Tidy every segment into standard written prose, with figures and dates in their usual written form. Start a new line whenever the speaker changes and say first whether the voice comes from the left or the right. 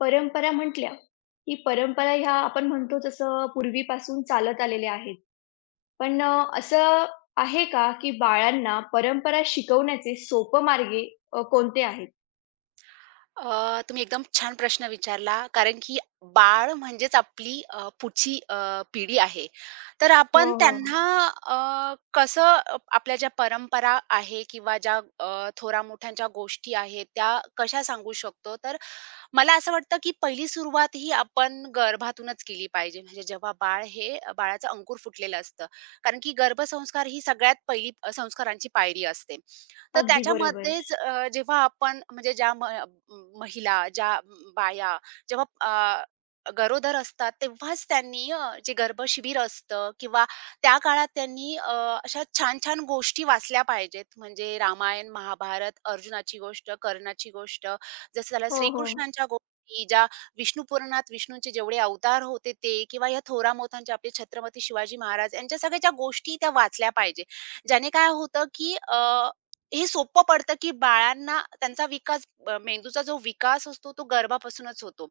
left: परंपरा म्हटल्या, की परंपरा ह्या आपण म्हणतो तसं पूर्वीपासून चालत आलेल्या आहेत. पण असं आहे का, की बाळांना परंपरा शिकवण्याचे सोपं मार्गे कोणते आहेत?
right: तुम्ही एकदम छान प्रश्न विचारला. कारण की बाळ म्हणजेच आपली पुढची पिढी आहे. तर
left: हो,
right: आपण
left: हो, हो.
right: त्यांना कसं आपल्या ज्या परंपरा आहे किंवा ज्या थोरा-मोठ्यांच्या गोष्टी आहेत, त्या कशा सांगू शकतो? तर मला असं वाटतं, की पहिली सुरुवात ही आपण गर्भातूनच केली पाहिजे. म्हणजे जेव्हा बाळ हे बाळाचं अंकुर फुटलेलं असतं. कारण की गर्भसंस्कार ही सगळ्यात पहिली संस्कारांची पायरी असते. तर
left: अगदी बरोबर.
right: त्याच्यामध्येच जेव्हा आपण म्हणजे ज्या म म- महिला, ज्या बाया जेव्हा गरोदर असतात, तेव्हाच त्यांनी जे गर्भशिबिर असतं किंवा त्या काळात त्यांनी अशा छान-छान गोष्टी वाचल्या पाहिजेत. म्हणजे रामायण, महाभारत, अर्जुनाची गोष्ट, कर्णाची गोष्ट जसं झालं
left: हो, हो.
right: श्रीकृष्णांच्या गोष्टी, ज्या विष्णू पुराणात विष्णूंचे जेवढे अवतार होते ते किंवा या थोरा मोठ्यांच्या आपले छत्रपती शिवाजी महाराज यांच्या सगळ्या गोष्टी त्या वाचल्या पाहिजे. ज्याने काय होतं, की हे सोपं पडतं, की बाळांना त्यांचा विकास मेंदूचा जो विकास असतो तो गर्भापासूनच होतो.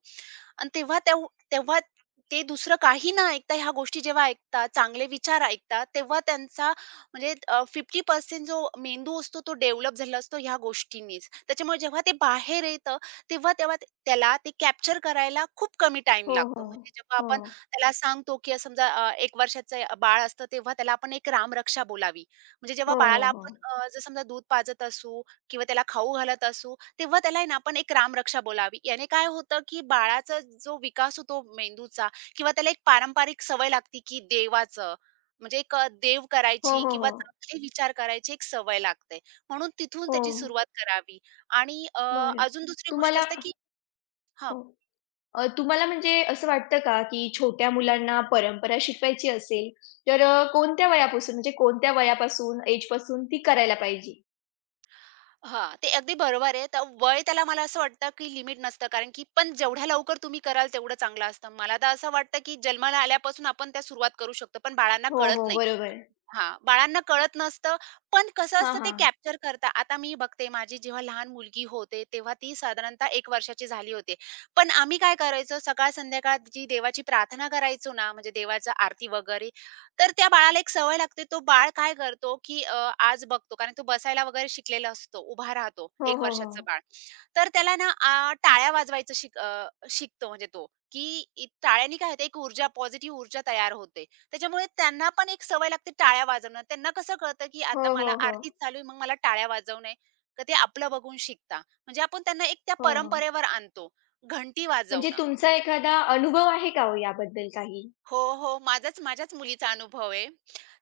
right: आणि तेव्हा ते दुसरं काही न ऐकता ह्या गोष्टी जेव्हा ऐकतात, चांगले विचार ऐकतात, तेव्हा त्यांचा म्हणजे 50% जो मेंदू असतो तो डेव्हलप झाला असतो ह्या गोष्टींनीच. त्याच्यामुळे जेव्हा ते बाहेर येतं, तेव्हा तेव्हा ते- त्याला ते कॅप्चर करायला खूप कमी टाईम
left: हो,
right: लागतो.
left: हो.
right: म्हणजे जेव्हा
left: हो.
right: आपण त्याला सांगतो, की समजा 1 वर्षाचं बाळ असतं, तेव्हा त्याला आपण एक रामरक्षा बोलावी. म्हणजे जेव्हा
left: हो, हो,
right: बाळाला
left: हो.
right: आपण जर समजा दूध पाजत असू किंवा त्याला खाऊ घालत असू, तेव्हा त्याला आहे ना आपण एक रामरक्षा बोलावी. याने काय होतं, की बाळाचा जो विकास होतो मेंदूचा किंवा त्याला एक पारंपरिक सवय लागते, की देवाचं म्हणजे एक देव
left: हो,
right: करायची
left: हो,
right: किंवा
left: हो.
right: चांगले विचार करायची एक सवय लागते. म्हणून तिथून
left: हो.
right: त्याची सुरुवात करावी आणि
left: बरं.
right: अजून दुसरी गोष्ट
left: तुम्हाला
right: असते, की हां,
left: हो. तुम्हाला म्हणजे असं वाटतं का, की छोट्या मुलांना परंपरा शिकवायची असेल, तर कोणत्या वयापासून म्हणजे कोणत्या वयापासून, एजपासून ती करायला पाहिजे?
right: हां, ते अगदी बरोबर आहे. तर वय त्याला मला असं वाटतं, की लिमिट नसतं कारण की पण जेवढ्या लवकर तुम्ही कराल तेवढं चांगलं असतं. मला तर असं वाटतं, की जन्माला आल्यापासून आपण त्या सुरुवात करू शकतो, पण बाळांना
left: हो,
right: कळत
left: हो.
right: नाही.
left: बरोबर.
right: हां, बाळांना कळत नसतं, पण कसं
left: हां,
right: असतं ते
left: हां.
right: कॅप्चर करतात. आता मी बघते माझी जेव्हा लहान मुलगी होते, तेव्हा ती साधारणतः एक वर्षाची झाली होती. पण आम्ही काय करायचो सकाळ-संध्याकाळ जी देवाची प्रार्थना करायचो ना, म्हणजे देवाचा आरती वगैरे, तर त्या बाळाला एक सवय लागते. तो बाळ काय करतो, की आज बघतो कारण तो बसायला वगैरे शिकलेला असतो, उभा राहतो
left: हो,
right: 1
left: हो, हो.
right: वर्षाचं बाळ. तर त्याला ना टाळ्या शिकतो म्हणजे तो, की टाळ्यांनी काय होतं एक ऊर्जा पॉझिटिव्ह ऊर्जा तयार होते. त्याच्यामुळे त्यांना पण एक सवय लागते टाळ्या वाजवणं. त्यांना कसं कळतं, की
left: हो,
right: आता मला
left: हो, हो.
right: आरतीच चालू आहे, मग मला टाळ्या वाजवणं आहे. तर ते आपलं बघून शिकता. म्हणजे आपण त्यांना एक त्या
left: हो, हो.
right: परंपरेवर आणतो, घंटी
left: म्हणजे
right: वाजवणं.
left: तुमचा एखादा अनुभव आहे का हो याबद्दल काही?
right: हो, हो. माझ्याच मुलीचा अनुभव आहे.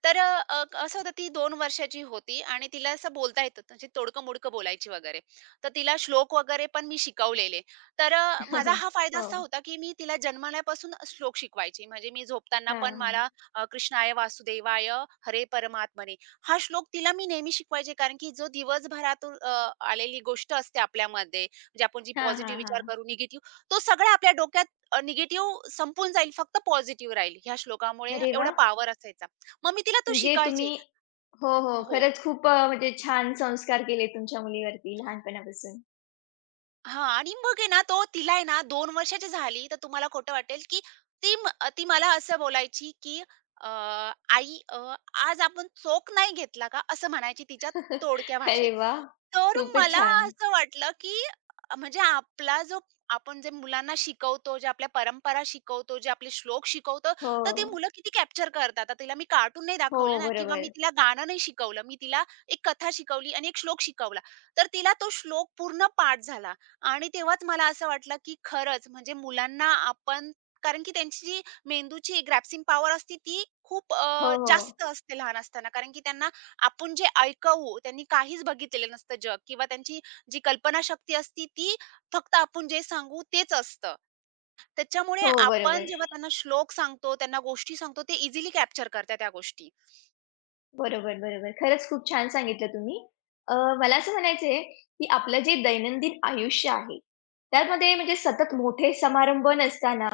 right: तर अ, अ, असं होतं ती 2 वर्षाची होती आणि तिला असं बोलता येतं म्हणजे तोडकं-मोडकं बोलायची वगैरे. तर तिला श्लोक वगैरे पण मी शिकवलेले. तर माझा हा फायदा असा
left: हो.
right: होता, की मी तिला जन्मल्यापासून श्लोक शिकवायची. म्हणजे मी झोपताना
left: हां,
right: पण
left: हां.
right: मला "कृष्णाय वासुदेवाय हरे परमात्मने" हा श्लोक तिला मी नेहमी शिकवायचे. कारण की जो दिवसभरातून आलेली गोष्ट असते आपल्यामध्ये, म्हणजे आपण जी
left: हां,
right: पॉझिटिव्ह
left: हां,
right: विचार
left: हां.
right: करू, निगेटिव्ह तो सगळा आपल्या डोक्यात निगेटिव्ह संपून जाईल, फक्त पॉझिटिव्ह राहील. ह्या श्लोकामुळे
left: अरे
right: एवढा
left: वाह!
right: पॉवर असायचा. मग मी तिला तो
left: म्हणजे
right: शिकवायचे.
left: तुम्ही हो, हो.
right: हो.
left: खरंच खूप म्हणजे छान संस्कार केले तुमच्या मुलीवरती लहानपणापासून.
right: हां आणि मग आहे ना तो तिला आहे ना 2 वर्षाची झाली, तर तुम्हाला खोटं वाटेल, की ती म ती मला असं बोलायची, की अ, "आई, आज आपण चोख नाही घेतला का?" असं म्हणायची तिच्या तोडक्या भाषेत.
left: अरे वाह!
right: तर
left: खूपच
right: मला
left: छान.
right: असं वाटलं, की म्हणजे आपला जो आपण जे मुलांना शिकवतो, जे आपल्या परंपरा शिकवतो, जे आपले श्लोक शिकवतो,
left: हो.
right: तर ती मुलं किती कॅप्चर करतात. आता तिला मी कार्टून नाही
left: हो,
right: दाखवलं ना किंवा मी
left: बरोबर.
right: तिला गाणं नाही शिकवलं. मी तिला एक कथा शिकवली आणि एक श्लोक शिकवला. तर तिला तो श्लोक पूर्ण पाठ झाला आणि तेव्हाच मला असं वाटलं, की खरंच म्हणजे मुलांना आपण कारण की त्यांची जी मेंदूची ग्रॅस्पिंग पॉवर असते ती खूप
left: हो, हो.
right: जास्त असते लहान असताना. कारण की त्यांना आपण जे ऐकावू त्यांनी काहीच बघितलेलं नसतं जग किंवा त्यांची जी कल्पनाशक्ती असती ती फक्त आपण जे सांगू तेच असतं. त्याच्यामुळे
left: हो,
right: आपण
left: बरोबर.
right: जेव्हा त्यांना श्लोक सांगतो, त्यांना गोष्टी सांगतो ते इझिली कॅप्चर करतात त्या गोष्टी.
left: बरोबर, बरोबर. खरंच खूप छान सांगितलं तुम्ही. अ, मला असं म्हणायचं आहे, की आपलं जे दैनंदिन आयुष्य आहे, त्यामध्ये म्हणजे सतत मोठे समारंभ नसताना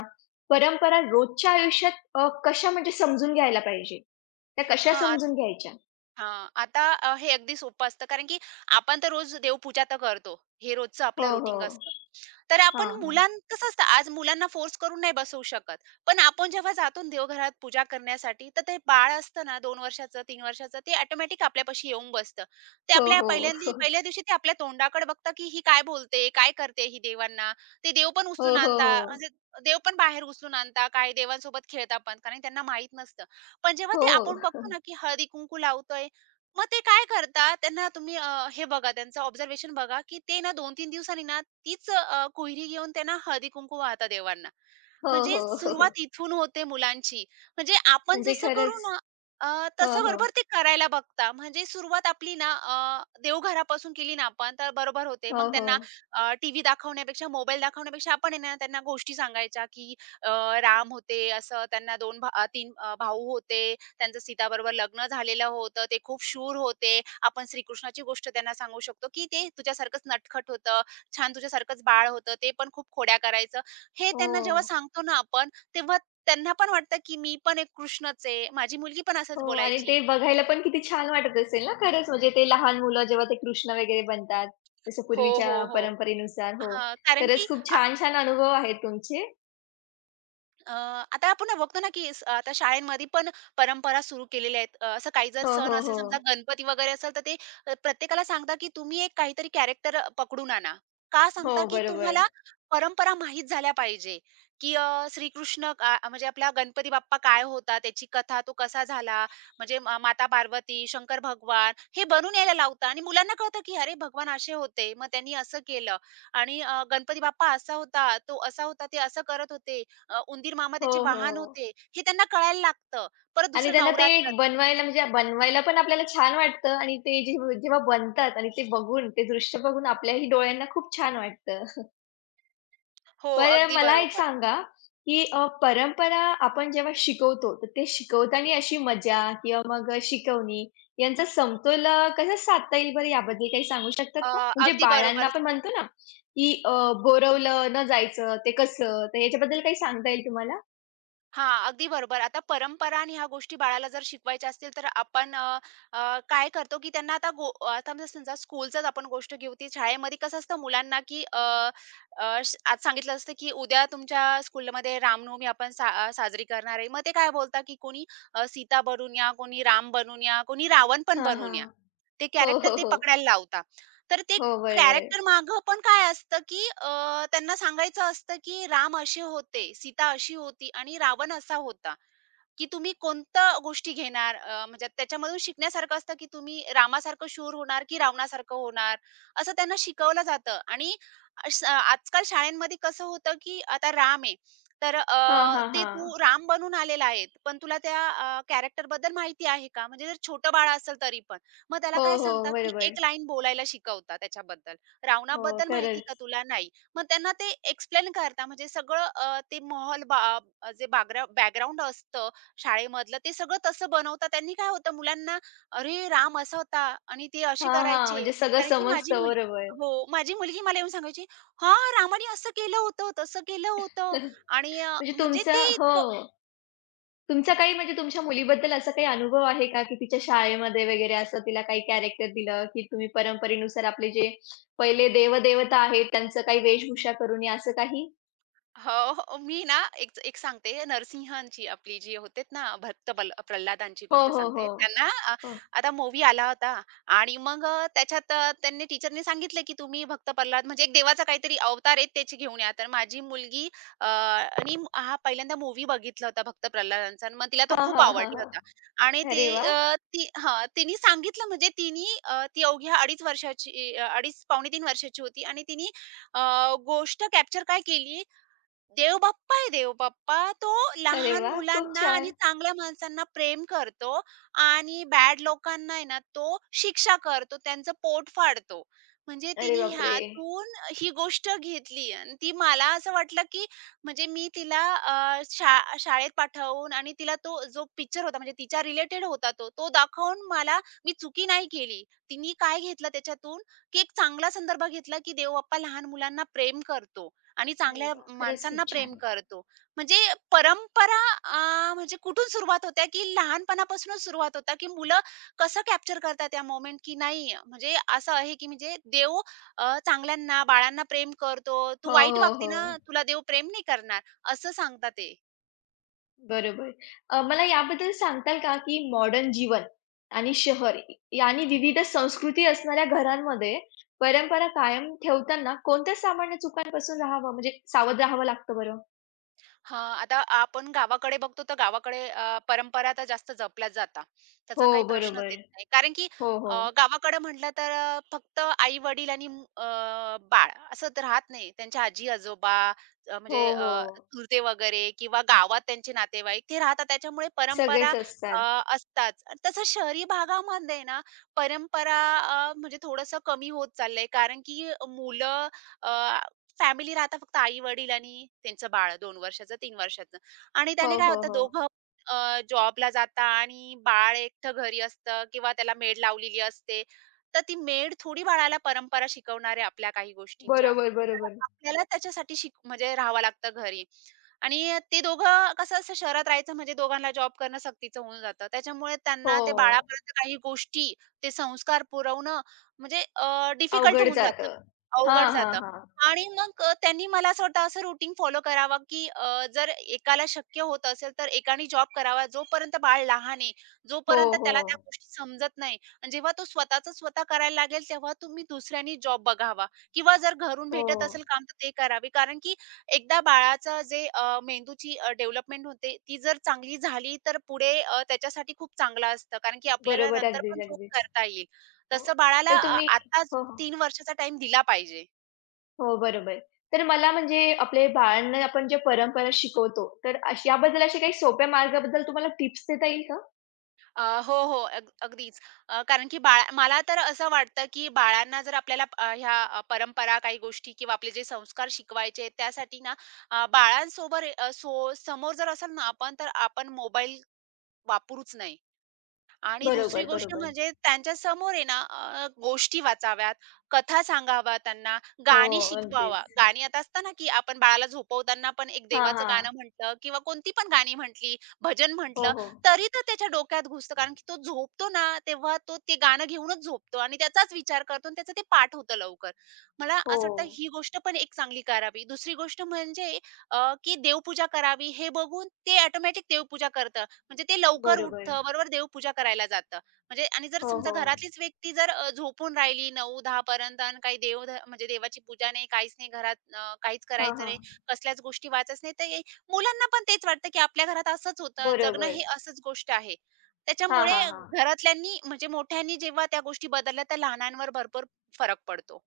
left: परंपरा रोजच्या आयुष्यात कशा म्हणजे समजून घ्यायला पाहिजे? त्या कशा
right: हां,
left: समजून घ्यायच्या?
right: हां. आता हे अगदी सोपं असतं कारण की आपण तर रोज देवपूजा तर करतो. हे रोजचं
left: हो,
right: आपलं रुटीन
left: हो.
right: असतं. तर आपण
left: हां, हां.
right: मुलां कसं असतं आज मुलांना फोर्स करून नाही बसवू शकत. पण आपण जेव्हा जातो ना देवघरात पूजा करण्यासाठी, तर ते बाळ असतं ना 2 वर्षाचं, 3 वर्षाचं ते ऑटोमॅटिक आपल्यापाशी येऊन बसतं. ते
left: हो,
right: आपल्या
left: हो.
right: पहिल्या दिवशी ते आपल्या तोंडाकडे बघतं, की ही काय बोलते? काय करते ही देवांना? ते देव पण उचलून
left: हो, हो,
right: आणता
left: हो.
right: म्हणजे देव पण बाहेर उचलून आणता, काही देवांसोबत खेळता पण कारण त्यांना माहीत नसतं. पण जेव्हा
left: हो.
right: ते आपण बघतो ना, की हळदी-कुंकू लावतोय मग ते काय करतात, त्यांना तुम्ही हे बघा त्यांचं ऑब्झर्वेशन बघा, की ते ना 2-3 दिवसांनी ना तीच कोहिरी घेऊन ते ना हळदी-कुंकू वाहतात देवांना.
left: हो,
right: म्हणजे
left: हो, हो. हो.
right: सुरुवात इथून होते मुलांची. म्हणजे आपण
left: म्हणजे
right: जसं करू
left: खरंच.
right: ना अ,
left: हो,
right: तसं
left: हो.
right: बरोबर ते करायला बघता. म्हणजे सुरुवात आपली ना देवघरापासून केली ना आपण तर बरोबर होते.
left: हो,
right: मग त्यांना
left: हो.
right: टीव्ही दाखवण्यापेक्षा, मोबाईल दाखवण्यापेक्षा आपण आहे ना त्यांना गोष्टी सांगायच्या, की अ, राम होते, असं त्यांना 2 भा 3 भाऊ होते त्यांचं सीताबरोबर लग्न झालेलं होतं. ते खूप शूर होते. आपण श्रीकृष्णाची गोष्ट त्यांना सांगू शकतो, की ते तुझ्यासारखंच नटखट होतं, छान तुझ्यासारखंच बाळ होतं. ते पण खूप खोड्या करायचं. हे त्यांना जेव्हा
left: हो.
right: सांगतो ना आपण, तेव्हा त्यांना पण वाटतं, की मी पण एक कृष्णच आहे. माझी मुलगी पण असंच
left: हो आणि
right: बोलायची.
left: ते बघायला पण किती छान वाटत असेल ना खरंच म्हणजे ते लहान मुलं जेव्हा ते कृष्ण वगैरे बनतात, जसं
right: हो,
left: पूर्वीच्या
right: हो, हो.
left: परंपरेनुसार. हो.
right: हां, कारण की
left: खरंच खूप छान-छान अनुभव आहेत तुमचे.
right: अ, आता आपण बघतो ना, की आता शाळेमध्ये पण परंपरा सुरू केलेल्या आहेत. असं काही जर
left: हो,
right: सण
left: हो,
right: असेल समजा
left: हो.
right: गणपती वगैरे असेल, तर ते प्रत्येकाला सांगता की तुम्ही एक काहीतरी कॅरेक्टर पकडून आणा. का
left: हो,
right: सांगता, की
left: बरोबर.
right: तुम्हाला परंपरा माहीत झाल्या पाहिजे, की श्रीकृष्ण म्हणजे आपला गणपती बाप्पा काय होता, त्याची कथा तो कसा झाला, म्हणजे माता पार्वती, शंकर भगवान हे बनून यायला लावता आणि मुलांना कळतं, की अरे भगवान असे होते, मग त्यांनी असं केलं आणि गणपती बाप्पा असा होता, तो असा होता, ते असं करत होते. उंदीर मामा
left: हो,
right: त्याचे वाहन
left: हो.
right: होते, हे त्यांना कळायला लागतं. परत
left: आणि
right: दुसरं
left: त्यांना ते
right: नवरात्रात
left: एक बनवायला म्हणजे बनवायला पण आपल्याला छान वाटतं आणि ते जे जेव्हा बनतात आणि ते बघून, ते दृश्य बघून आपल्याही डोळ्यांना खूप छान वाटतं.
right: हो,
left: बरं
right: अगदी
left: मला एक
right: बरोबर.
left: सांगा, की परंपरा आपण जेव्हा शिकवतो, तर ते शिकवताना अशी मजा किंवा मग शिकवणी यांचा समतोल कसा साधता येईल बरं याबद्दल काही सांगू शकतात
right: अ,
left: का? म्हणजे
right: अगदी
left: बाळांना
right: बरोबर.
left: आपण म्हणतो ना, की बोरवलं न जायचं ते कसं? तर याच्याबद्दल काही सांगता येईल तुम्हाला?
right: हां, अगदी बरोबर. आता परंपरा आणि ह्या गोष्टी बाळाला जर शिकवायच्या असतील, तर आपण अ, अ, काय करतो, की त्यांना आता म्हणजे समजा स्कूलचंच आपण गोष्ट घेऊ, ती शाळेमध्ये कसं असतं मुलांना, की अ, अ, श आज सांगितलं असतं, की उद्या तुमच्या स्कूलमध्ये रामनवमी आपण साजरी करणार आहे. मग ते काय बोलतात, की कोणी सीता बनून या, कोणी राम बनून या, कोणी रावण पण
left: हां,
right: बनून
left: हां.
right: या. ते
left: हो,
right: कॅरेक्टर
left: हो,
right: ते
left: हो.
right: पकडायला लावता. तर ते
left: हो, बरोबर.
right: कॅरेक्टर मागं पण काय असतं, की त्यांना सांगायचं असतं, की राम असे होते, सीता अशी होती आणि रावण असा होता. की तुम्ही कोणत्या गोष्टी घेणार म्हणजे त्याच्यामधून शिकण्यासारखं असतं की तुम्ही रामासारखं शूर होणार की रावणासारखं होणार असं त्यांना शिकवलं जातं आणि आजकाल शाळेमध्ये कसं होतं की आता राम आहे तर
left: हां, हां,
right: ते तू
left: हां.
right: राम बनून आलेला आहे पण तुला त्या कॅरेक्टर बद्दल माहिती आहे का म्हणजे जर छोटं बाळ असेल तरी पण मग त्याला
left: हो,
right: काय
left: हो.
right: सांगतात की
left: बरोबर.
right: एक लाईन बोलायला शिकवता त्याच्याबद्दल
left: हो,
right: रावणाबद्दल माहिती का
left: खरंच.
right: तुला नाही मग त्यांना ते एक्सप्लेन करता म्हणजे सगळं ते जे बॅकग्राऊंड असतं शाळेमधलं ते सगळं तसं बनवतात. त्यांनी काय होतं मुलांना "अरे, राम असा होता आणि ते असे
left: हां, हां.
right: करायचे."
left: म्हणजे सगळं
right: कारण की माझी
left: समजतं.
right: मुली
left: बरोबर.
right: हो, माझी मुलगी मला येऊन सांगायची, "हां, रामाने असं केलं होतं, तसं केलं होतं."
left: म्हणजे
right: आणि म्हणजे
left: तुमचा
right: ते
left: हो. तुमचा काही म्हणजे तुमच्या मुलीबद्दल असा काही अनुभव आहे का, की तिच्या शाळेमध्ये वगैरे असं तिला काही कॅरेक्टर दिलं, की तुम्ही परंपरेनुसार आपले जे पहिले देव-देवता आहेत, त्यांचं काही वेशभूषा करून या असं काही?
right: हो, हो. मी ना एक एक सांगते नरसिंहांची आपली जी होतेत ना भक्त बल प्रल्हादांची
left: हो,
right: गोष्ट
left: हो, हो.
right: सांगते. त्यांना
left: हो.
right: आता मूव्ही आला होता आणि मग त्याच्यात त्यांनी टीचरनी सांगितलं, की तुम्ही भक्त प्रल्हाद म्हणजे एक देवाचा काहीतरी अवतार आहे त्याची घेऊन या. तर माझी मुलगी आणि हा पहिल्यांदा मूव्ही बघितला होता भक्त प्रल्हादांचा आणि मग तिला तो
left: हां,
right: खूप
left: हां, हां,
right: आवडला
left: हां.
right: होता. आणि ते
left: अरे वा
right: ती हां, तिने सांगितलं म्हणजे तिने ती अवघ्या अडीच वर्षाची अ, अडीच पावणे 3 वर्षाची होती आणि तिने अ, गोष्ट कॅप्चर काय केली देवबाप्पा आहे देवबाप्पा. तो
left: अरे
right: लहान
left: वाह! खूप
right: मुलांना आणि
left: छान.
right: चांगल्या माणसांना प्रेम करतो आणि बॅड लोकांना आहे ना, तो शिक्षा करतो, त्यांचं पोट फाडतो. म्हणजे
left: अरे
right: तिने
left: बापरे!
right: ह्यातून ही गोष्ट घेतली आणि ती मला असं वाटलं, की म्हणजे मी तिला अ, शा शाळेत पाठवून आणि तिला तो जो पिक्चर होता म्हणजे तिच्या रिलेटेड होता तो, तो दाखवून मला मी चुकी नाही केली. तिने काय घेतलं त्याच्यातून, की एक चांगला संदर्भ घेतला, की देवबाप्पा लहान मुलांना प्रेम करतो. आणि
left: अरे
right: चांगल्या
left: वाह! खरंच
right: माणसांना
left: खूप
right: प्रेम
left: छान.
right: करतो. म्हणजे परंपरा म्हणजे कुठून सुरुवात होते, की लहानपणापासूनच सुरुवात होते, की मुलं कसं कॅप्चर करतात त्या मोमेंट, की नाही म्हणजे असं आहे, की म्हणजे देव चांगल्यांना, बाळांना प्रेम करतो. तू
left: हो,
right: वाईट
left: हो,
right: वागती
left: हो.
right: ना, तुला देव प्रेम नाही करणार, असं सांगतात ते.
left: बरोबर. मला याबद्दल सांगताल का, की मॉडर्न जीवन आणि शहर यांनी विविध संस्कृती असणाऱ्या घरांमध्ये परंपरा कायम ठेवताना कोणत्या सामान्य चुकांपासून राहावं म्हणजे सावध राहावं लागतं बरं?
right: हां, आता आपण गावाकडे बघतो तर गावाकडे परंपरा तर जास्त जपल्या जातात.
left: हो,
right: त्याचा काही प्रश्नच
left: बरोबर.
right: येत नाही. कारण की
left: हो, हो.
right: गावाकडे म्हटलं तर फक्त आई-वडील आणि बाळ असं तर राहत नाही. त्यांच्या आजी-आजोबा अ,
left: हो,
right: म्हणजे अ,
left: हो.
right: चुलते वगैरे किंवा गावात त्यांचे नातेवाईक ते राहतात. त्याच्यामुळे परंपरा
left: सगळेच असतात.
right: अ, असतात. आणि तसं शहरी भागामध्ये ना परंपरा म्हणजे थोडंसं कमी होत चाललंय. कारण की मुलं फॅमिली राहता फक्त आई-वडील आणि त्यांचं बाळ 2 वर्षाचं, 3 वर्षाचं आणि
left: हो,
right: त्याने काय
left: हो,
right: होतं
left: हो.
right: दोघं जॉबला जाता आणि बाळ एकटं घरी असतं किंवा त्याला मेड लावलेली असते. तर ती मेड थोडी बाळाला परंपरा शिकवणार आहे आपल्या काही गोष्टींच्या.
left: बरोबर,
right: तर
left: बरोबर.
right: आपल्याला त्याच्यासाठी म्हणजे राहावं लागतं घरी आणि ते दोघं कसं असं शहरात राहायचं म्हणजे दोघांना जॉब करणं सक्तीचं होऊन जातं. त्याच्यामुळे त्यांना
left: हो.
right: ते बाळापर्यंत काही गोष्टी, ते संस्कार पुरवणं म्हणजे डिफिकल्ट
left: अवघड
right: होऊन जातं,
left: जातं.
right: अवघड
left: हां, हां,
right: जातं.
left: हां.
right: आणि मग त्यांनी मला असं वाटतं असं रुटीन फॉलो करावा, की जर एकाला शक्य होत असेल, तर एकाने जॉब करावा. जोपर्यंत बाळ लहान आहे,
left: हो,
right: जोपर्यंत त्याला त्या
left: हो.
right: गोष्टी समजत नाही आणि जेव्हा तो स्वतःचं स्वतः करायला लागेल, तेव्हा तुम्ही दुसऱ्यांनी जॉब बघावा किंवा जर घरून
left: हो.
right: भेटत असेल काम, तर ते करावे. कारण की एकदा बाळाचं जे मेंदूची डेव्हलपमेंट होते, ती जर चांगली झाली, तर पुढे त्याच्यासाठी खूप चांगलं असतं. कारण की आपल्याला
left: बरोबर.
right: नंतर
left: अगदीच,
right: पण जॉब
left: अगदीच.
right: करता येईल.
left: हो.
right: तसं बाळाला
left: तर तुम्ही
right: आत्ताच
left: हो, हो.
right: 3 वर्षाचा टाईम दिला पाहिजे.
left: हो, बरोबर. तर मला म्हणजे आपले बाळांना आपण ज्या परंपरा शिकवतो, तर अश याबद्दल असे काही सोप्या मार्गाबद्दल तुम्हाला टिप्स देता येईल का?
right: हो, हो. अगदीच. कारण की मला तर असं वाटतं, की बाळांना जर आपल्याला परंपरा काही गोष्टी किंवा आपले जे संस्कार शिकवायचे आहेत त्यासाठी ना अ, बाळांसोबर अ, सो समोर जर असेल ना आपण, तर आपण मोबाईल वापरूच नाही. आणि दुसरी
left: बरोबर,
right: गोष्ट
left: बरोबर.
right: म्हणजे त्यांच्यासमोर आहे ना गोष्टी वाचाव्यात, कथा सांगाव्या त्यांना,
left: हो,
right: गाणी शिकवावा.
left: अगदीच.
right: गाणी आता असतं ना, की आपण बाळाला झोपवताना पण एक
left: हां,
right: देवाचं गाणं
left: हां.
right: म्हटलं किंवा कोणती पण गाणी म्हटली, भजन
left: हो,
right: म्हटलं,
left: हो.
right: तरी तो त्याच्या डोक्यात घुसतं. कारण की तो झोपतो ना, तेव्हा तो ते गाणं घेऊनच झोपतो आणि त्याचाच विचार करतो आणि त्याचं ते पाठ होतं लवकर. मला
left: हो.
right: असं वाटतं ही गोष्ट पण एक चांगली करावी. दुसरी गोष्ट म्हणजे की देवपूजा करावी हे बघून ते ऑटोमॅटिक देवपूजा करतं. म्हणजे ते लवकर
left: बरोबर.
right: उठतं, बरोबर देवपूजा करायला जातं. म्हणजे आणि जर
left: हो,
right: समजा
left: हो.
right: घरातलीच व्यक्ती जर झोपून राहिली 9-10 पर्यंत आणि काही देव ध म्हणजे देवाची पूजा नाही, काहीच नाही घरात काहीच
left: हां,
right: करायचं
left: हां.
right: नाही, कसल्याच गोष्टी वाचत नाही, तर मुलांना पण तेच वाटतं, की आपल्या घरात असंच होतं, जगणं
left: बरोबर.
right: हे असंच गोष्ट आहे.
left: हां,
right: त्याच्यामुळे
left: हां, हां.
right: घरातल्यांनी म्हणजे मोठ्यांनी जेव्हा त्या गोष्टी बदलल्या, तर लहानांवर भरपूर फरक पडतो.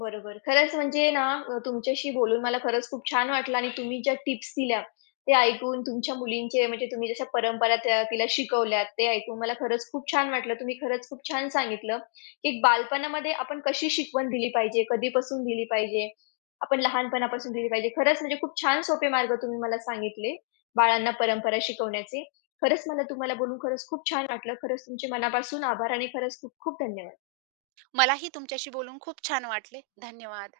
left: बरोबर. खरंच म्हणजे ना तुमच्याशी बोलून मला खरंच खूप छान वाटलं आणि तुम्ही ज्या टिप्स दिल्या, ते ऐकून तुमच्या मुलींचे म्हणजे तुम्ही जशा परंपरा त्या तिला शिकवल्यात, ते ऐकून मला खरंच खूप छान वाटलं. तुम्ही खरंच खूप छान सांगितलं, की एक बालपणामध्ये आपण कशी शिकवण दिली पाहिजे, कधीपासून दिली पाहिजे, आपण लहानपणापासून दिली पाहिजे. खरंच म्हणजे खूप छान सोपे मार्ग तुम्ही मला सांगितले, बाळांना परंपरा शिकवण्याचे. खरंच मला तुम्हाला बोलून खरंच खूप छान वाटलं. खरंच तुमचे मनापासून आभार आणि खरंच खूप खूप धन्यवाद.
right: मलाही तुमच्याशी बोलून खूप छान वाटले. धन्यवाद.